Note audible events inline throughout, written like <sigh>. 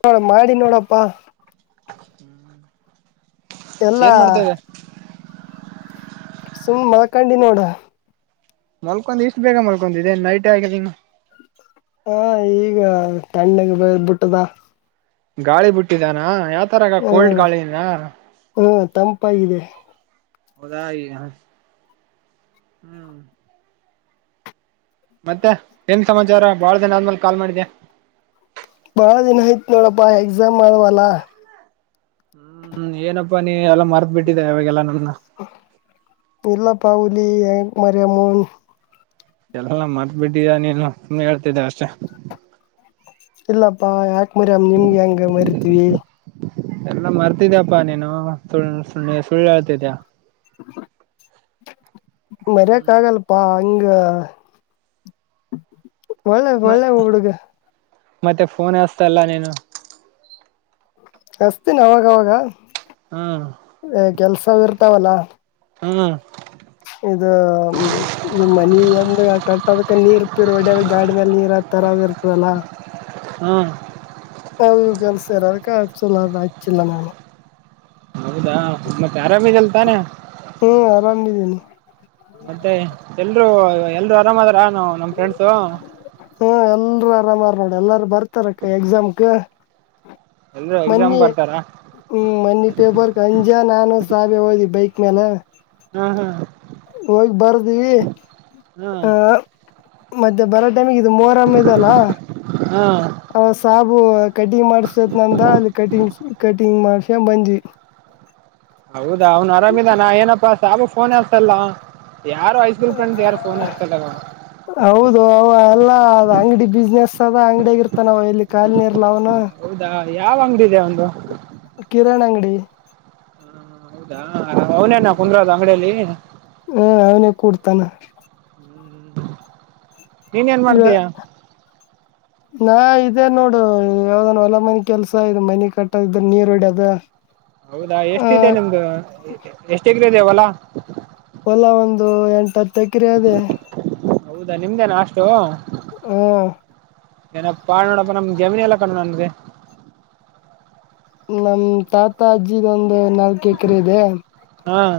ನೋಡ ಮಾಡಿ ನೋಡಪ್ಪಾ ಎಲ್ಲಾ ಏನ್ ಮಾಡ್ತೇವೆ ಸುಮ್ ಮಾನಕೋಂಡ ನೋಡ ಮಲ್ಕೊಂಡ್ ಇಷ್ಟು ಬೇಗ ಮಲ್ಕೊಂಡದ್ದ ನೈಟ್ ಆಗಿ ಇನು ಹಾ ಈಗ ಕಣ್ಣಿಗೆ ಬ ಬಿಟ್ಟದ ಗಾಳಿ ಬಿಟ್ಟಿದ್ದಾನ ಯ ತರಗ ಕೋಲ್ಡ್ ಹ್ಮ್ ಗಾಳಿಿನ ಹ್ಮ್ ತಂಪಾಗಿದೆ ದ ಹ್ಮ್ ಮತ್ತೆ ಏನ್ ಸಮಾಚಾರ ಬಾಳ ಜನ ಆದ್ಮೇಲೆ ಕಾಲ್ ಮಾಡಿದ್ದೆ. ಬಹಳ ದಿನ ಆಯ್ತ್ ನೋಡಪ್ಪಾ ಎಕ್ಸಾಮ್ ಮಾಡವಲ್ಲ. ಹ್ಮ್ ಏನಪ್ಪಾ ನೀ ಎಲ್ಲ ಮರ್ದ ಬಿಿಟ್ಟಿದೆ ಅವವಾಗೆಲ್ಲ ನ. ಎಲ್ಲಾ ಪವು ಅಲ್ಲಿ ಮರೆಯ ಮು. ಎಲ್ಲಲ್ಲ ಮರ್ಬಿಟ್ಟ ನೀನು ಸುನೆ ಹೇಳ್ತಿದ್ದೆ ಅಷ್ಟೆ. ಇಲ್ಲಪ್ಪಾ ಯಾ. ಮರಿಮ್ ನಿಮ್ಗೆ ಹೆಂಗ ಮರಿತಿೀವಿ. ಎಲ್ಲ ಮರ್ತಿದ್ಯಪ್ಪಾ ನೀನು ಸಳ್ ಸುಳ್ಳುಳ್ತಿದ್ಯಾ ಹ. ಮರಕ್ ಹ್ಮ್ ಆಗಲ್ಪಾ. ಹಂಗ ಒಳ್ಳೆ ಮ ಒಳ್ಳೆ ಹ ಹುಡುಗ ಮತ್ತೆ ಫೋನ್ ಹಸ್ತ ಅಲ್ಲ ನೀನು. ಹಸ್ತೀಿನ ಅವಾಗವಾಗ. ಹ್ಮ್ ಹ ಕೆಲಸರ್ ಹತ್ತಾವಲ್ಲಾ. ಹ್ಮ್. ಇದು ಇದು ಮನ ಅಂದ ಕಟ್ಟದಕ್ಕೆ ನೀರ್ ಹೊಡದ ಗಾಡಿ ಮೇಲೆ ನೀರ್ ತರದ ಇರ್ತದಲ್ಲ. ಹ್ಮ್. ಅವವು ಕೆಲಸರ ಅದಕ್ಕೆಸುಲ್ಲ ಆಯಚಿಲ್ಲ ನಾನು ಹೌದಾ. ಗಾರ ಬ ಚಲ್ತ ನ. ಹ್ಮ್ ಆರಾಮಿದೀನಿ ಮತ್ತೆ ಎಲ್ರುೂ ಎಲ್ರು ಆರಾಮದ್ರ ಹ್ಮ ಎುವ ಆರಾಮ ನೋಡ ಎಲ್ಲಾರು ಬರ್ತಾರಕ್ಕ ಎಕ್ಸಾಮ್ಗೆ ಎಲ್ರೂ ಮ ಬರ್ತಾರ ಹ್ಮ್ ಮಿ ಪೇಪರ್ ಕಂಜಾಾನಾನ ಸಬಿ ಹೋದಿ ಬೈಕ್ ಮೇಲೆ ಹ್ಮ್ ಹ್ಮ್ ಹೋಗಿ ಬರ್ದೀವಿ ಹ್ಮ್ ಆ ಮಧ್ಯೆ ಬರತ್ ಇದು ಮೋರಮ್ಮದಲ್ಲ ಹ್ಮ್ ಅವಾಗ ಸಾಬು ಕಟಿಂಗ್ ಮಾಡಸತೇತ್ ನಂದ ಅಲ್ಲಿ ಕಟಿಂಗ್ ಕಟಿಂಗ್ ಮಾಡ್ಸ್ಯ ಬಂದ್ವಿ ಹೌದಾ ಅವನ್ ಆರಾಮಿದಾನ ಏನಪ್ಪಾ ಸಾಾಗು ಫೋನ್ ಹಸಲ್ಲ ಹೌದು ಅವ ಎಲ್ಲಾ ಅದ್ ಅಂಗಡಿ ಬಿಸ್ನೆಸ್ ಅದ ಅಂಗಡಿಯ ಆಗ ಇರ್ತ ನಾವ್ ಇಲ್ಲಿ ಕಾಲು ನೀರ್ಲ ಅವನು ಹೌದಾ ಯಾವ ಅಂಗಡಿದೆ ಒಂದು ಕಿರಣ ಅಂಗಡಿ ಹೌದಾ ಅವನೇನಾ ಕುಂದ್ರೋದು ಅಂಗಡಿಯಲ್ಲಿ ಹ್ಮ ಅವನೇ ಕೊಡ್ತಾನ ಅ <inaudible> ನೀನ್ ಏನ್ ಇವ ಮಾಡ್ತೀಯ ನಾ ಇದೇ ನೋಡು ಯಾವ್ದನ್ ಹೊಲ ಮನೆ ಕೆಲ್ಸ ಇದು ಮನೆ ಕಟ್ಟದ ಇದ್ರ ನೀರ್ ಹೊಡ್ಯದ ಹೌದಾ ಆ ಎಷ್ಟಿದೆ ನಿಮ್ದು ಎಷ್ಟ ವಲ ಹೊಲ ಒಂದು ಎಂಟತ್ತು ಹತ್ತಕ್ಕ್ರ ಅದೇ ನಿಮ್ದೇನ ಅಷ್ಟು ಹ್ಮ ಏನಪ್ಪ ಪಾ ನೋಡಪ್ಪ ನಮ್ ಜಮನಿ ಎಲ್ಲ ಕಣು ನನ್ಗೆ ನಮ ತಾತ ಅಜ್ಜಿಗೊಂದು ನಾವು ಕೇೇಕ್ರೆ ಇದೆ ಹ್ಮ್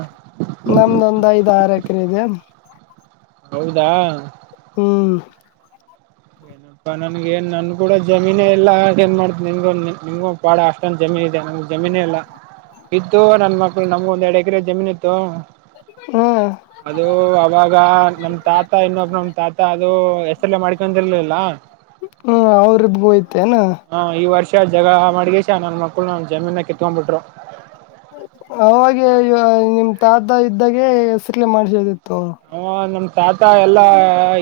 ನಮ್ದೊಂದ್ ಐದ್ ಆರು ಎಕರೆ ಇದೆ ಹೌದಾ ಹ್ಮ್ ಇನಪ್ಪಾ ನನಗ ಏನು ನನ್ನ ಕೂಡ ಜಮೀನೇ ಇಲ್ಲ ಏನ್ ಮಾಡ್ತ ನಿಮಗು ನಿಮಗೂ ಪಾಡ ಅಷ್ಟೊಂದು ಜಮೀನ ಇದೆ ನಮಗೆ ಜಮೀನೇ ಇಲ್ಲ ಇತ್ತು ನನ್ನ ಮಕ್ಳು ನಮಗೂ ಒಂದೆರಡು ಎಕರೆ ಜಮೀನುಿತ್ತು ಹ್ಮ ಅದು ಅವಾಗ ನಮ್ ತಾತ ಇನ್ನೊಬ ನಮ ತಾತ ಅ ಅದು ಎಸ ಎಲ್ಲ ಮಾಡ್ಕೊಿರ್ಲಿಲ್ಲ ಹ್ಮ್ ಅವ್ರಬ್ ಹೋಯ್ತೆನಾ ಹ ಈ ವರ್ಷ ಜಗ ಮಾಡಗೇಶ ನನ್ನ ಮಕ್ಕಳು ನ ಜಮೀನ ಕಿತ್ಕೊಂಡ್ಬಿಟ್ರು ಅವಾಗ ನಿಮ ತಾತ ಇದ್ದಾಗೆಸಕ್ಲೆ ಮಾಡ್ಸದಿತ್ತು ಹ ನ ತಾತ ಎಲ್ಲಾ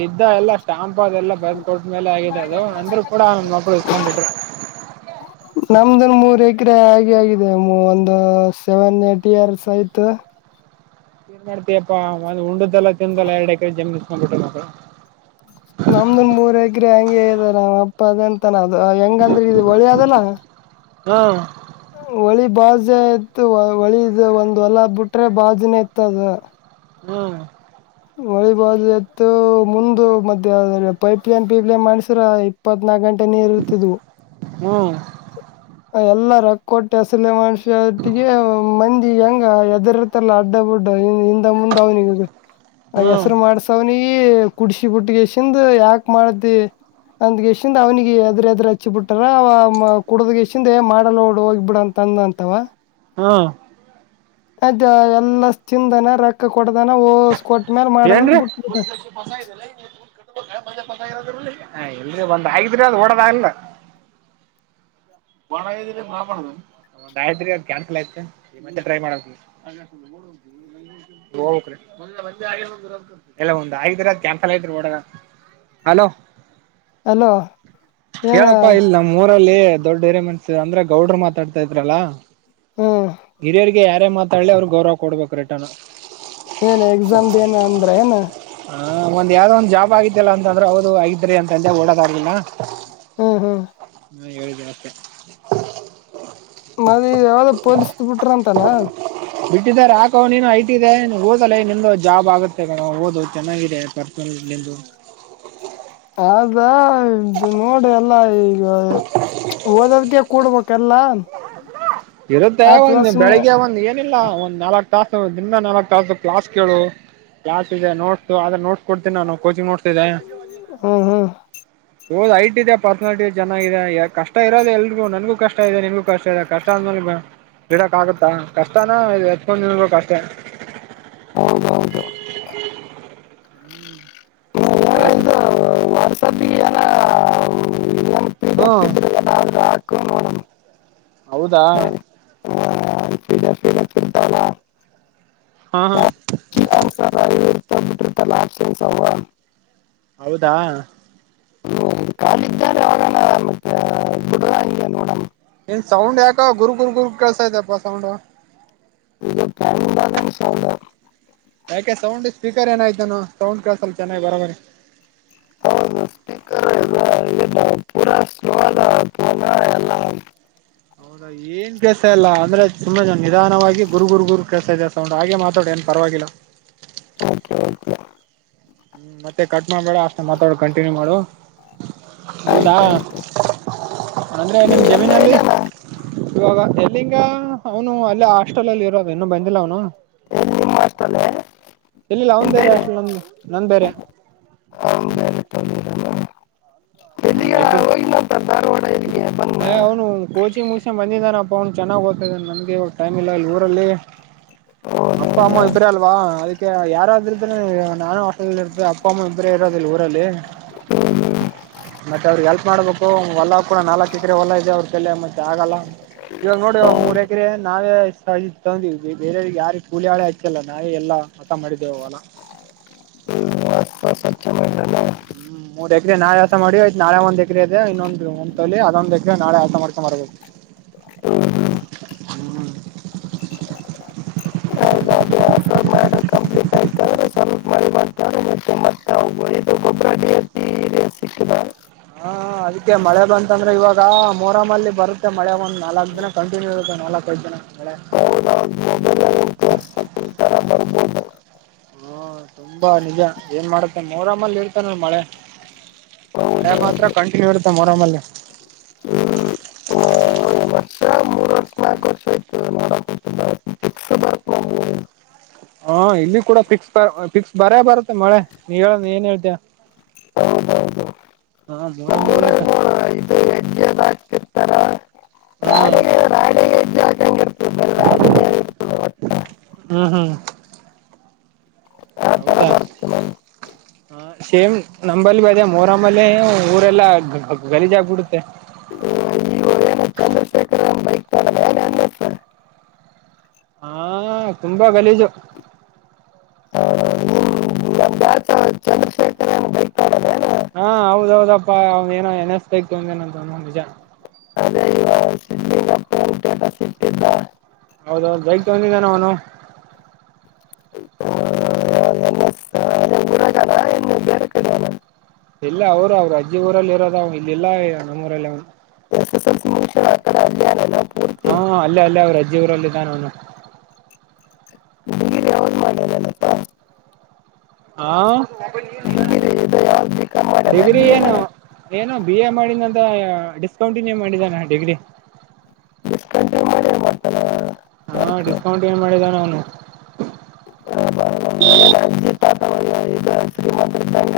ಇದ್ದ ಎಲ್ಲಾ ಸ್ಟಾಂಪ್ ಅದೆಲ್ಲಾ ಬರೆದ್ ಕೊಟ್ಟ್ಮೇಲೆ ಆಗಿದೆ ಅದು ಅಂದ್ರು ಕೂಡ ನನ್ ಮಕ್ಳು ಇಸ್ಕೊಂಡ್ಬಿಟ್ರು ನಮ್ದನ್ ಮೂರ್ ಎಕರೆ ಆಗಿ ಆಗ ಇ ಒಂದು ಸೆವೆನ್ ಏಟ್ ಇಯರ್ಸ್ ಆಯ್ತ ಏನ್ ಮಾಡ್ತಯಪ್ಪಾ ಒಂದ್ ಉಂಡ್ದುೆಲ್ಲ ತಿಿಂದಲ್ಲ ಎರಡು ಎಕರೆ ಜಮನಿಸ್ ಮಾಡ್ಬಿಟ್ಟೆ ಮಳು ಪದಂತನ ಹೆಂಗಂದ್ರೆ ಇ ಒಳಿ ಅದಲ್ಲ ಹ್ಮ್ ಹೊಳಿ ಬಾಜೆ ಇತ್ತು ಹೊಳಿದ ಒಂದ್ ಹೊಲ ಬಿಟ್ರೆ ಬಾಜಿನ ಇತ್ತದ ಹ್ಮ್ ಹೊಳಿಬೋದು ಎತ್ತು ಮುಂದು ಮ ಪೈಪ್ಲೈನ್ ಪೀಪ್ ಲೈನ್ ಮಾಡ್ಸ್ರ ಇಪ್ಪತ್ನಾಕ ಗಂಟೆ ನೇ ಇರುತ್ತಿದ್ದು ಹ್ಮ್ ಎಲ್ಲ ರಕ್ಕ ಕೊಟ್ಟಿ ಅಸಲ ಮನುಷ್ಯೊಟ್ಟಿಗೆ ಮಂದಿ ಹೆಂಗ ಹೆದರ್ರ್ತಲ್ಲ ಅಡ್ಡ ಬುಡ್ಡ ಮುಂದ ಅವನಿಿಗೆ ಆ ಹ್ಮ್ ಹೆಸರು ಮಾಡ್ಸ ಅವನಿಿಗೆ ಕುಡಡ್ಸಿ, ಬಿುಟ್ಟಿಗೆ ಎಸಿಂದ ಯಾಕು, ಮಾಡತಿ ಅಂದ್ಗೆ, ಎಷ್ಟಿಂದ ಅವ್ನಿಗೆ ಎದ್ರ ಎದ್ರರು ಹಚ್ಚಿ ಬಿಟ್ಟಾರ, ಅವ ಕುಡದಗೆ. <inaudible> ಅಂದ್ರೆ, ಮಾಡಲೋಡು, ಹೋಗಿ, ಬಿಡು, ಅಂತ ಅಂದ, ಅಂತವ. <inaudible> ಹ್ಮ... <inaudible> ಅದು, ಎಲ್ಲ ತಿದಾನ ರೊಕ್ಕ ಕೊಡ್ದಾನ, ಓಸ್ ಕೊಟ್ಟ. <inaudible> ಅಂತ ಏನ್ರೀ, ಬಿಟ್ಬಿಟ್ಟ ಸ್ಕೂಲ್, ಬಸ, ಅದೇ, ಅಲ್ಲ, ಕಾಟುಬೇಕ? <inaudible> ಎಲ್, ಬಂದ್ ಹಾಗಗಿದ್ರಿ ಅದು ಓಡದಾಗಲ್ಲ. <unintelligible> ನ್ಲ್ಯತ್, ಒಗೋ. <unintelligible> ಅಲೋ ಏನ ಕೇಳಪ್ಪ ಇಲ್ಲಿ ನಮ್ಮೂರಲ್ಲಿ. <inaudible> ದೊಡ್ಡ, ಮನಸು, ಅಂದರೆ, ಗೌಡರು ಮಾತಡ್ತಾ ಇದ್ರಲ್ಲಾ!. ಹ್ಮ್ <unintelligible> ಗಿರಿಯಳ ಯಾರೇ ಮಾತಾಲಿ ಅವ್ ಗೌವ ಕೊಡ್ಬೇಕು ರಿಟಾನ ಏನ್, ಎಕ್ಸಾಮ್ದ, ಏನು, ಅಂದ್ರ ಏನೂ. <inaudible> ಹಾ, ಒಂದು, ಯಾವ್ದೋ, ಒಂದ ಜಾಬ್ ಆಗಿತಿಲ್ಲ ಅಂದ್ರೆ ಹೌದು ಆಗಿದ್ರಿ ಅಂದೆ ಓಡದ ಆಲಿಲ್ಲಾ. <inaudible> ಹ್ಮ್, ಹ್ಮ್. <inaudible> <unintelligible> <inaudible> <unintelligible> <inaudible> ಮೊನ್ನೆ, ಯಾವ್ದ ಪೋಲಿಸ ಬಿಟ್ರ ಅಂತ. <inaudible> ತಾನ.. <inaudible> ಬಿಟ್ಟಿದ್ದಾರೆ, ಹಾಕೋನೆ ಹೈಟಿಗೆ, ಹೋದಲೈ, ನಿಮ್ದು ಜಾಬ್ ಆಗುತ್ತೆ ಓದದು ಚೆನ್ನಾಗಿದೆ, ಪರ್ಸು. <inaudible> ಎಲ್ಲಿ ನಿಂದು.. <unintelligible> ಹೌದ, ಇದು ನೋಡು,, ಎಲ್ಲಾ ಓದೋದಿಕ್ಕೆ ಕೊಡಬೇಕಾ ಎಲ್ಲ. <unintelligible> ಇರುತ್ತೆ, ಆತದ ಒಂದು, ಸುಮ್ನೆ ಬೆಳಿಗ್ಗೆ ಒಂದ್ ಏನಿಲ್ಲ! ಒಂದ್ ನಾಲ್ಕ್. <unintelligible> ಕ್ಲಾಸು, ತಕೋ, ದಿನ ನಾಲ್ಕಕ್, ತಾಸು ಕ್ಲಾಸ್ ಕೇಳ ಕ್ಲಾಸ್, ಇದೆ ನೋಟ್ಸ ಅ ಆದ್ರ ನೋಟ್ಸ್ ಕೊಡ್ತೀನೀ ನಾನು ಕೋಚಿಂಗ್, ನೋಟ್ಸ್. <unintelligible> ಹ್ಮ, ಹಾ. ಹಾ. <unintelligible> ಹೋದ್, ಐಟ್, ಇದೆ ಪರ್ಸನಾಲಟಿ, ಚೆನ್ನಾಗಿ, ಇದೆ ಯ, ಕಷ್ಟ ಇರೋದೆ ಎಲ್ರಿಗೂ ನನ್ಗೂ, ಕಷ್ಟ ಇದೆ ನಿನ್ಗೂ ಕಷ್ಟ ಇದೆ ಕಷ್ಟ. <inaudible> ಕಷ್ಟ, ಅಂದ ಬಿಡಕ್, ಆಗುತ್ತಾ ಕಷ್ಟಾನ, ಎತ್ತಿಕೊಂಡು ಇರಬೇಕು ಅಷ್ಟೇ? <inaudible> ಹೌದೌದು.. <unintelligible> ಮಾಡಕ್ಕ. <unintelligible> ಹೊಸ ದೀನಾ, ನಾ. <unintelligible> ಹಾ.. <inaudible> ಹಾ. <inaudible> ಹ, ಸೀಡ, ಸೀಡ, ಚಿತ್ತಾಲ. <unintelligible> ಹಾ, ಹಾ. <unintelligible> ಏನು, ಸಮಾಚಾರ. <unintelligible> ಹೌದಾ. <inaudible> ಹ್ಮ, ಕಾಲ ಇದ್ದ್ರೆ, ಯಾವಾಗಾನ ಮತ್ತ, ಬಡ, ಹ ನೋಡ. <unintelligible> ಸೌಂಡ್, ಯಾಕೋ, ಗುರು, ಗುರು, ಗುರು, ಕೇಳಿಸ್ತಾ ಇತ್ತಪ್ಪ, ಸೌಂಡ್. <inaudible> ಇದು, ತಾಲಿಭಾನು, ಹಾಂಗೆ, ಸೌಂಡ್. <inaudible> ಯಾಕೆ ಸೌಂಡ್ ಸ್ಪೀಕರ್ ಏನಾಯ್ತುಾನ ಸೌಂಡ್ ಕಲಸ್ ಚೆನ್ನಾಗಿ್ ಬರ ಮರಿ <inaudible> ಹೌದು ಸ್ಪೀಕರ್ ಇ ಪೂರಾ ಸಲೋ ೋನ ಎಲ್ಲ <unintelligible> ಹೌದಾ ಏನ್ ಕೆೇಸ ಇಲ್ಲ ಅಂದ್ರೆ ತುಂಬಾ ನಿಧಾನವಾಗಿ ಗುರು ಗುರು ಗುರು ಕೆಲ್ಸಾ ಇದ ಸೌಂಡ್ ಹಾಗೆ ಮಾತಾಡು ಏನ್ ಪರವಾಗಿಲ್ಲ <unintelligible> ಕೆ ಕೆ ಹ್ಮ್ ಮತ್ತೆ ಕಟ್ ಮಾಡ್ಬೇಡ ಅಷ್ಟೆ ಮಾತಾಡ ಕಂಟಿನ್ಯೂ ಮಾಡು ಹೌದಾ ಆಯ್ತು ಆಯ್ತು ಅಂದ್ರೆ ನಿಮ್ಮ ನೀವು ಎಲ್ಲೂ ಜಮೀನಲ್ಲಿ ಇಲ್ಲನ ಇವಾಗ ಎಲ್ಲಿಂಗ ಅವನು ಅಲ್ಲೇ ಹಾಸ್ಟೆಲ್ ಅಲ್ಲಿ ಇರೋದು ಇನ್ನುೂ ಬಂದಿಲ್ಲ ಅವನು ಎಲ್ಲಿ ನಿಮ್ಮ ಅಷ್ಟಲ್ಲೇ ಇಲ್ಲಿಿಲ್ಲ ಅವ್ನ್ ಬೇರೆ ಅಷ್ಟು ನಂದ ನಂದ ಬೇರೆ <inaudible> ಹ, ಬೇರೈಪಾಣಿ. <unintelligible> ಹ್ಮ, ಇಬ್ಬರು, ಹೋಗಿಲ್ಲ ಅಂತ ಧಾರವಾಡ ಇಲ್ಲಿಗೆ ಬಂದ ಹೇ, ಅವನು, ಕೋಚಿಂಗ್, ಮಗ್ಗಿಸಿಕೊಂಡು, ಬಂದಿದ್ದಾನೆ. <inaudible> ಫೊಂಡ ಚೆನ್ನಾಗಿ ಓ್ತಿದೆ ನಮ್ಗೆ ಇವಾಗ ಟೈಮ್ ಇಲ್ಲ ಇಲ್ಲಿ ಊರಲ್ಲಿ <unintelligible> ಅಪ್ಪ ಅಮ್ಮ ಇಬರೇ ಅಲ್ವಾ ಅದಕ್ಕೆ ಯಾರಾದರು್ದ್ರೆ ನಾನು ಹೋಟೆಲ್ಲ್ಲಿ ಇರ್ತೆ ಅಪ್ಪ ಅಮ್ಮ ಇಬರೇ ಇರೋದಿಲ್ಲ ಊರಲ್ಲಿ ಮತ್ತೆ ಅವ್ರಿಗೆ ಎಲ್ಪ್ ಮಾಡ್ಬೇಕು ಹೊಲ ಕೂಡ ನಾಲ್ಕಕ್ ಎಕರೆ ಹೊಲ್ಲ ಇದೆ ಅವ್ರ ತಲೆ ಮತ್ತೆ ಆಗಲ್ಲ ಇವಾಗ ನೋಡಿ ಮೂರ್ ಎಕರೆ ನಾವೇ ತಗಂದಿವ್ ಬೇರವ್ರಿಗೆ ಯಾರಿಿಗೆ ಕೂಲಿ ಹಳೆ ಆಚ್ಚಲ್ಲ ನಾವೇ ಎಲ್ಲಾ <unintelligible> ಹೊಲ ಹ್ಮಪಚ್ಚ ಮ ಹ್ಮ್ ಮೂರ್ ಎಕ್ರ ನಾಳೆಸ ಮಾಡಿ ಆಯ್ತ್ ನಾಳೆ ಒಂದ ಎಕ್ರೆ ಇದೆ ಇನ್ನೊಂದು್ ಲಿ ಅದೊಂದು್ೇಕ ನಾೆ ಆರ್ತ ಮಾಡ್ಕೊಂಡ ಬರ್ಬೇಕು <unintelligible> ಹ್ಮ ಹ್ಮ್ ಹ್ಮ್ ಅ ಅ ಕಂಪ್ಲೀಟ್ ಆಯ್ತ ಮಾಡಿ ಬತೆ ಮತ್ತೆ ಸಿಕ್ಕಿದ <unintelligible> ಹಾ ಅದಕ್ಕೆ ಮಳೆ ಬಂತಂದ್ರೆ ಇವಾಗ ಮೊರಾಮಲ್ಲಿ ಬರುತ್ತೆ ಮಳೆ ಒಂದ್ ನಾಲ್ಕ್ ದಿನ ಕಂಟಿನ್ಯೂ ಇರುತ್ತೆ ನಾಲ್ಕ ಐದು ದಿನ ಮಳ ಹೌದು ರ ಬರ್ಬೋದು <unintelligible> ಹ್ಮ ತುಂಬಾ ನಿಜ ಏನ್ ಮಾಡತ್ತೆ ನೋರಮ್ಮಲ್ಲಿ ಇರ್ತಾನ ಮಳೆ <inaudible> ಮಯೆ ಮಾತ್ರ ಕಂಠ ತ್ತ ಮರಮಲ್ಲಿ ಅ ಇಲಗಷ <unintelligible> ಬ <unintelligible> ಹಾ ಇಲ್ಲಿ ಕೂಡ ಫಿಕ್ಸ್ ಬ ಫಿಕ್ಸ್ ಬರ ಬರತ್ತೆ ಮಳೆ ನೀ ಹೇಳ ಏನ್ ಹೇಳ್ತೀಯ <unintelligible> ಹೌದೌದು ನಮ್ಮ ಮೂರಮ್ಮಲ್ಲಿ ಹಾ ಊರಲ್ಲಿ ಇದು ಹೆಜ್ಜೆದತ ರಾಗಿ ರಾಗಿ ಕಂಗ ಹ್ಮ್ ಹ್ಮ್ ಆ ತರ ಹೌದಾ ಬರುತ್ತೆ ಮ್ಯಾಮ್ ಹ ಸೇಮ್ ನಂಬಲ್ಲಿ ಬಿ ಅದೇ ಮೋರಮ್ಮಲೆ ಊರೆಲ್ಲ ಗಲೀಜ ಆಗ್ಬಿಡುತ್ತೆ ಈಗ ಏನು <unintelligible> ಚಂದ್ರಶೇಖರ್ ಬೈಕ್ ತಗೊಂಡಲ್ಲ ಏನು ಎನ್ ಎಸ್ ಹಾ ತುಂಬಾ ಗಲೀಜು ನಿಮ್ ನಮ್ ಬ್ಯಾಚ್ ಚಂದ್ರಶೇಖರ್ ಏನು ಬೈಕ್ ತಗೊಂಡಲ್ಲ ಏನು ಹಾ ಹೌದೌದಪ್ಪಾ ಅವನ ಏನೋ ಎನಸ್ತಾ ಇತ ಒಂದೇನಂತ ಒಂದ್ ನಿಜ ಅದೇ ಇವ ಸಿದ್ಲಿಂಗಪ್ಪ ಏನು ಸ್ಟೇಟಸ್ ಇಟ್ಟಿದ್ದ ಹೌದೌ ಬೈಗ್ ತಗಂದಿದ್ದಾನ ಅವನು ಎನ್ ಎಸ್ ಅದೇ ಊರಾಗಲ್ಲ ಇನ್ನು ಬೇರೆ ಕಡೆ ಅಲ್ಲ ಇಲ್ಲ ಅವರು ಅವ್ರು ಅಜ್ಜಿ ಊರಲ್ಲಿ ಇರೋದ ಅವ ಇಲ್ಲಿಲ್ಲ ನಮ್ಮೂಊರಲ್ಲಿ ಅವನು ಎಸ್ ಎಸ್ ಎಲ್ ಸಿ ಮುಗಿಸ್ಯಾಳ ಆ ಕಡೆ ಅಲ್ಲೇ ಅಲ್ಲ ಪೂರ್ತಿ ಹಾ ಅಲ್ಲೇ ಅಲ್ಲೇ ಅವ್ರು ಅಜ್ಜಿ ರಲ್ಲಿದ್ದಾನ ಅವನು ಡಿಗ್ರಿ ಯಾವ್ದು ಮಾಡ್ಯಾನಪ್ಪ ಹಾ ಡಿಗ್ರಿ ಇದು ಯಾವ್ದು ಬಿ ಕಾಮ್ ಮಾಡ್ಯಾನ ಡಿಗ್ರಿ ಬಿ ಎ ಏನು ಮಾಡ್ಯಾನ ಏನು ಬಿ ಎ ಮಾಡಿದಂತ ಡಿಸ್ಕೌಂಟಿನ್ಯೂ ಮಾಡಿದಾನ ಡಿಗ್ರಿ ಡಿಸ್ಕಂಟಿನ್ಯೂ ಮಾಡ್ಯಾನ ಮಾಡ್ತಾನ ಹಾ ವರ್ಕ್ ಡಿಸ್ಕೌಂಟ್ ಏನ್ ಮಾಡಿದ ಅವನು ಏನ ಅಜ್ಜಿ ತಾತ ಇದು ಶ್ರೀಮಂತರ ಇದ್ದಂಗ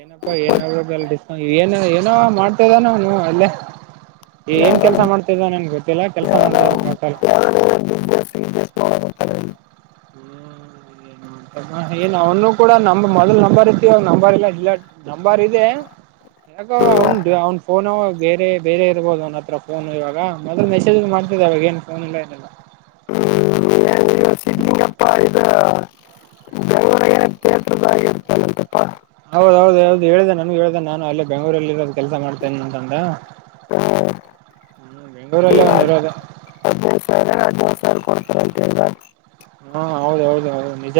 ಏನಪ್ಪಾ ಏನಾಗದಲ್ಡಿಸ್ ಏನ ಏನೋ ಮಾಡ್ತದಾನ ಅಲ್ಲೇ ಏನ್ ಯಾವ್ದಾರ ಕೆಲ್ಸ ಮಾಡ್ತಿದ ನನ್ಗೆ ಗೊತ್ತಿಲ್ಲ ಕೆಲ್ಸ ಯಾವ್ದಾರ ಮಾಡ್ತಾದಟಲ್ ಯಾವ್ದಾರ ಬಿಸ್ನೆಸ್ ಗಿಸ್ನೆಸ್ ಮಾಡಕತ್ತಾರ ಹ್ಮ್ ಏನ್ಂತ ಏನ್ ಅವನು ಕೂಡ ನ ಮೊದ್ಲ್ ನಂಬರ್ ಇರ್ತಿವ ಅವ ನಂಬರ್ ಇಲ್ಲ ಇಲ್ಲ ನಂಬರ್ ಇದೆ ಯಾಕ ಅವನ್ ಅವ್ನ್ ಫೋನು ಬೇರೆ ಬೇರೆ ಇರ್ಬೋದು ಅವನತ್ರ ಫೋನು ಇವಾಗ ಮೊದಲ್ ಮೆಸೇಜ್ ಮಾಡ್ತಿದ್ದ ಅವಾಗ ಏನ್ ಫೋನ್ ಇಲ್ಲ ಏನೆಲ್ಲ ಏನ್ ಇವ ಸಿದ್ಲಿಂಗಪ್ಪ ಇದು ಬೆಂಗಳೂರಾಗ ಏನ ಥಿಯೇಟರ್ದಾಗ ಇರ್ತಾನಂತಪ್ಪ ಹೌದೌದು ಹೌ್ದದು ಹೇಳ್ದ ನನಗೆ ಹೇಳ್ದನೆ ನಾನು ಅಲ್ಲೇ ಬೆಂಗಗಳೂರಲ್ಲಿ ಇರೋದು ಕೆಲಸ ಮಾಡ್ತೇನೆ ಅಂತಂದ ಹ್ಮ ಬೆಂಗಗಳೂರಲ್ಲೇ ಈಗ ಅವನು ಇರೋದು ಹದಿನೈದು ಸಾವಿರ ಹದಿನೈದು <unintelligible> ಹ್ಮ ಹೌದ ಹೌದು ಹೌದು ನಿಜ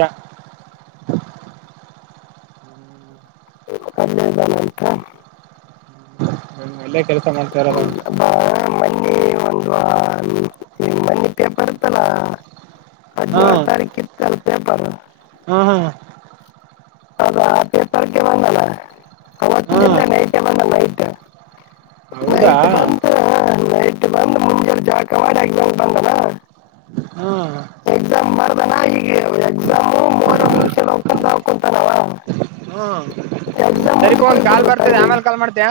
ಅಲ್ಲೇ ಇದಾನಂತ ಎಲ್ಲೇ ಕೆಲಸ ಮಾಡ್ತಾರ ಹ್ಮ್. ನನ್ ಬಾ ಮೊನ್ನೆ ಒಂದು ಈ ಮೊನ್ನೆ ಪೇಪರ್ ಇತ್ತಲ್ಲ ಹದಿನೇಳು ಹ್ಮ್ ತಾರೀಕಿತ್ತಲ್ಲ ಪೇಪರ್ ಹ್ಮ್ ಹ್ಮ್ ಅದು ಆ ಪೇಪರ್ಗೆ ಬಂದಲ್ಲ ಅವತ್ತಿನ ಹ್ಮ್ ದಿನ ನೈಟೇ ಬಂದ ನೈಟ್ ಹೌದಾ ನೈಟ್ ಬಂದು ನೈಟ್ ಬಂದು ಮುಂಜಾನೆ ಜಳಕ ಮಾಡಿ ಎಕ್ಸಾಮ್ ಬಂದನ ಹ್ಮ್ ಎಕ್ಸಾಮ್ ಬರ್ದನ ಈಗ ಎಕ್ಸಾಮು ಮೋರ ಮುಗಿಸ್ಕೊಂಡು ಹೋಗ್ಕೊಂತ ಹೋಗ್ಕೊಂತಾನವ ಹ್ಮ ಎಕ್ಸಾಮ್ ಸರಿಪ ಮುಂದಕ್ಕೆ ಒಂದ ಕಾಲ್ ಹೋಗ್ಬಿಡ್ದು ಬರ್ತದೆ ಆಮೇಲೆ ಕಾಲ್ ಟೈಮಿಂಗ್ ಮಾಡ್ತೇಯ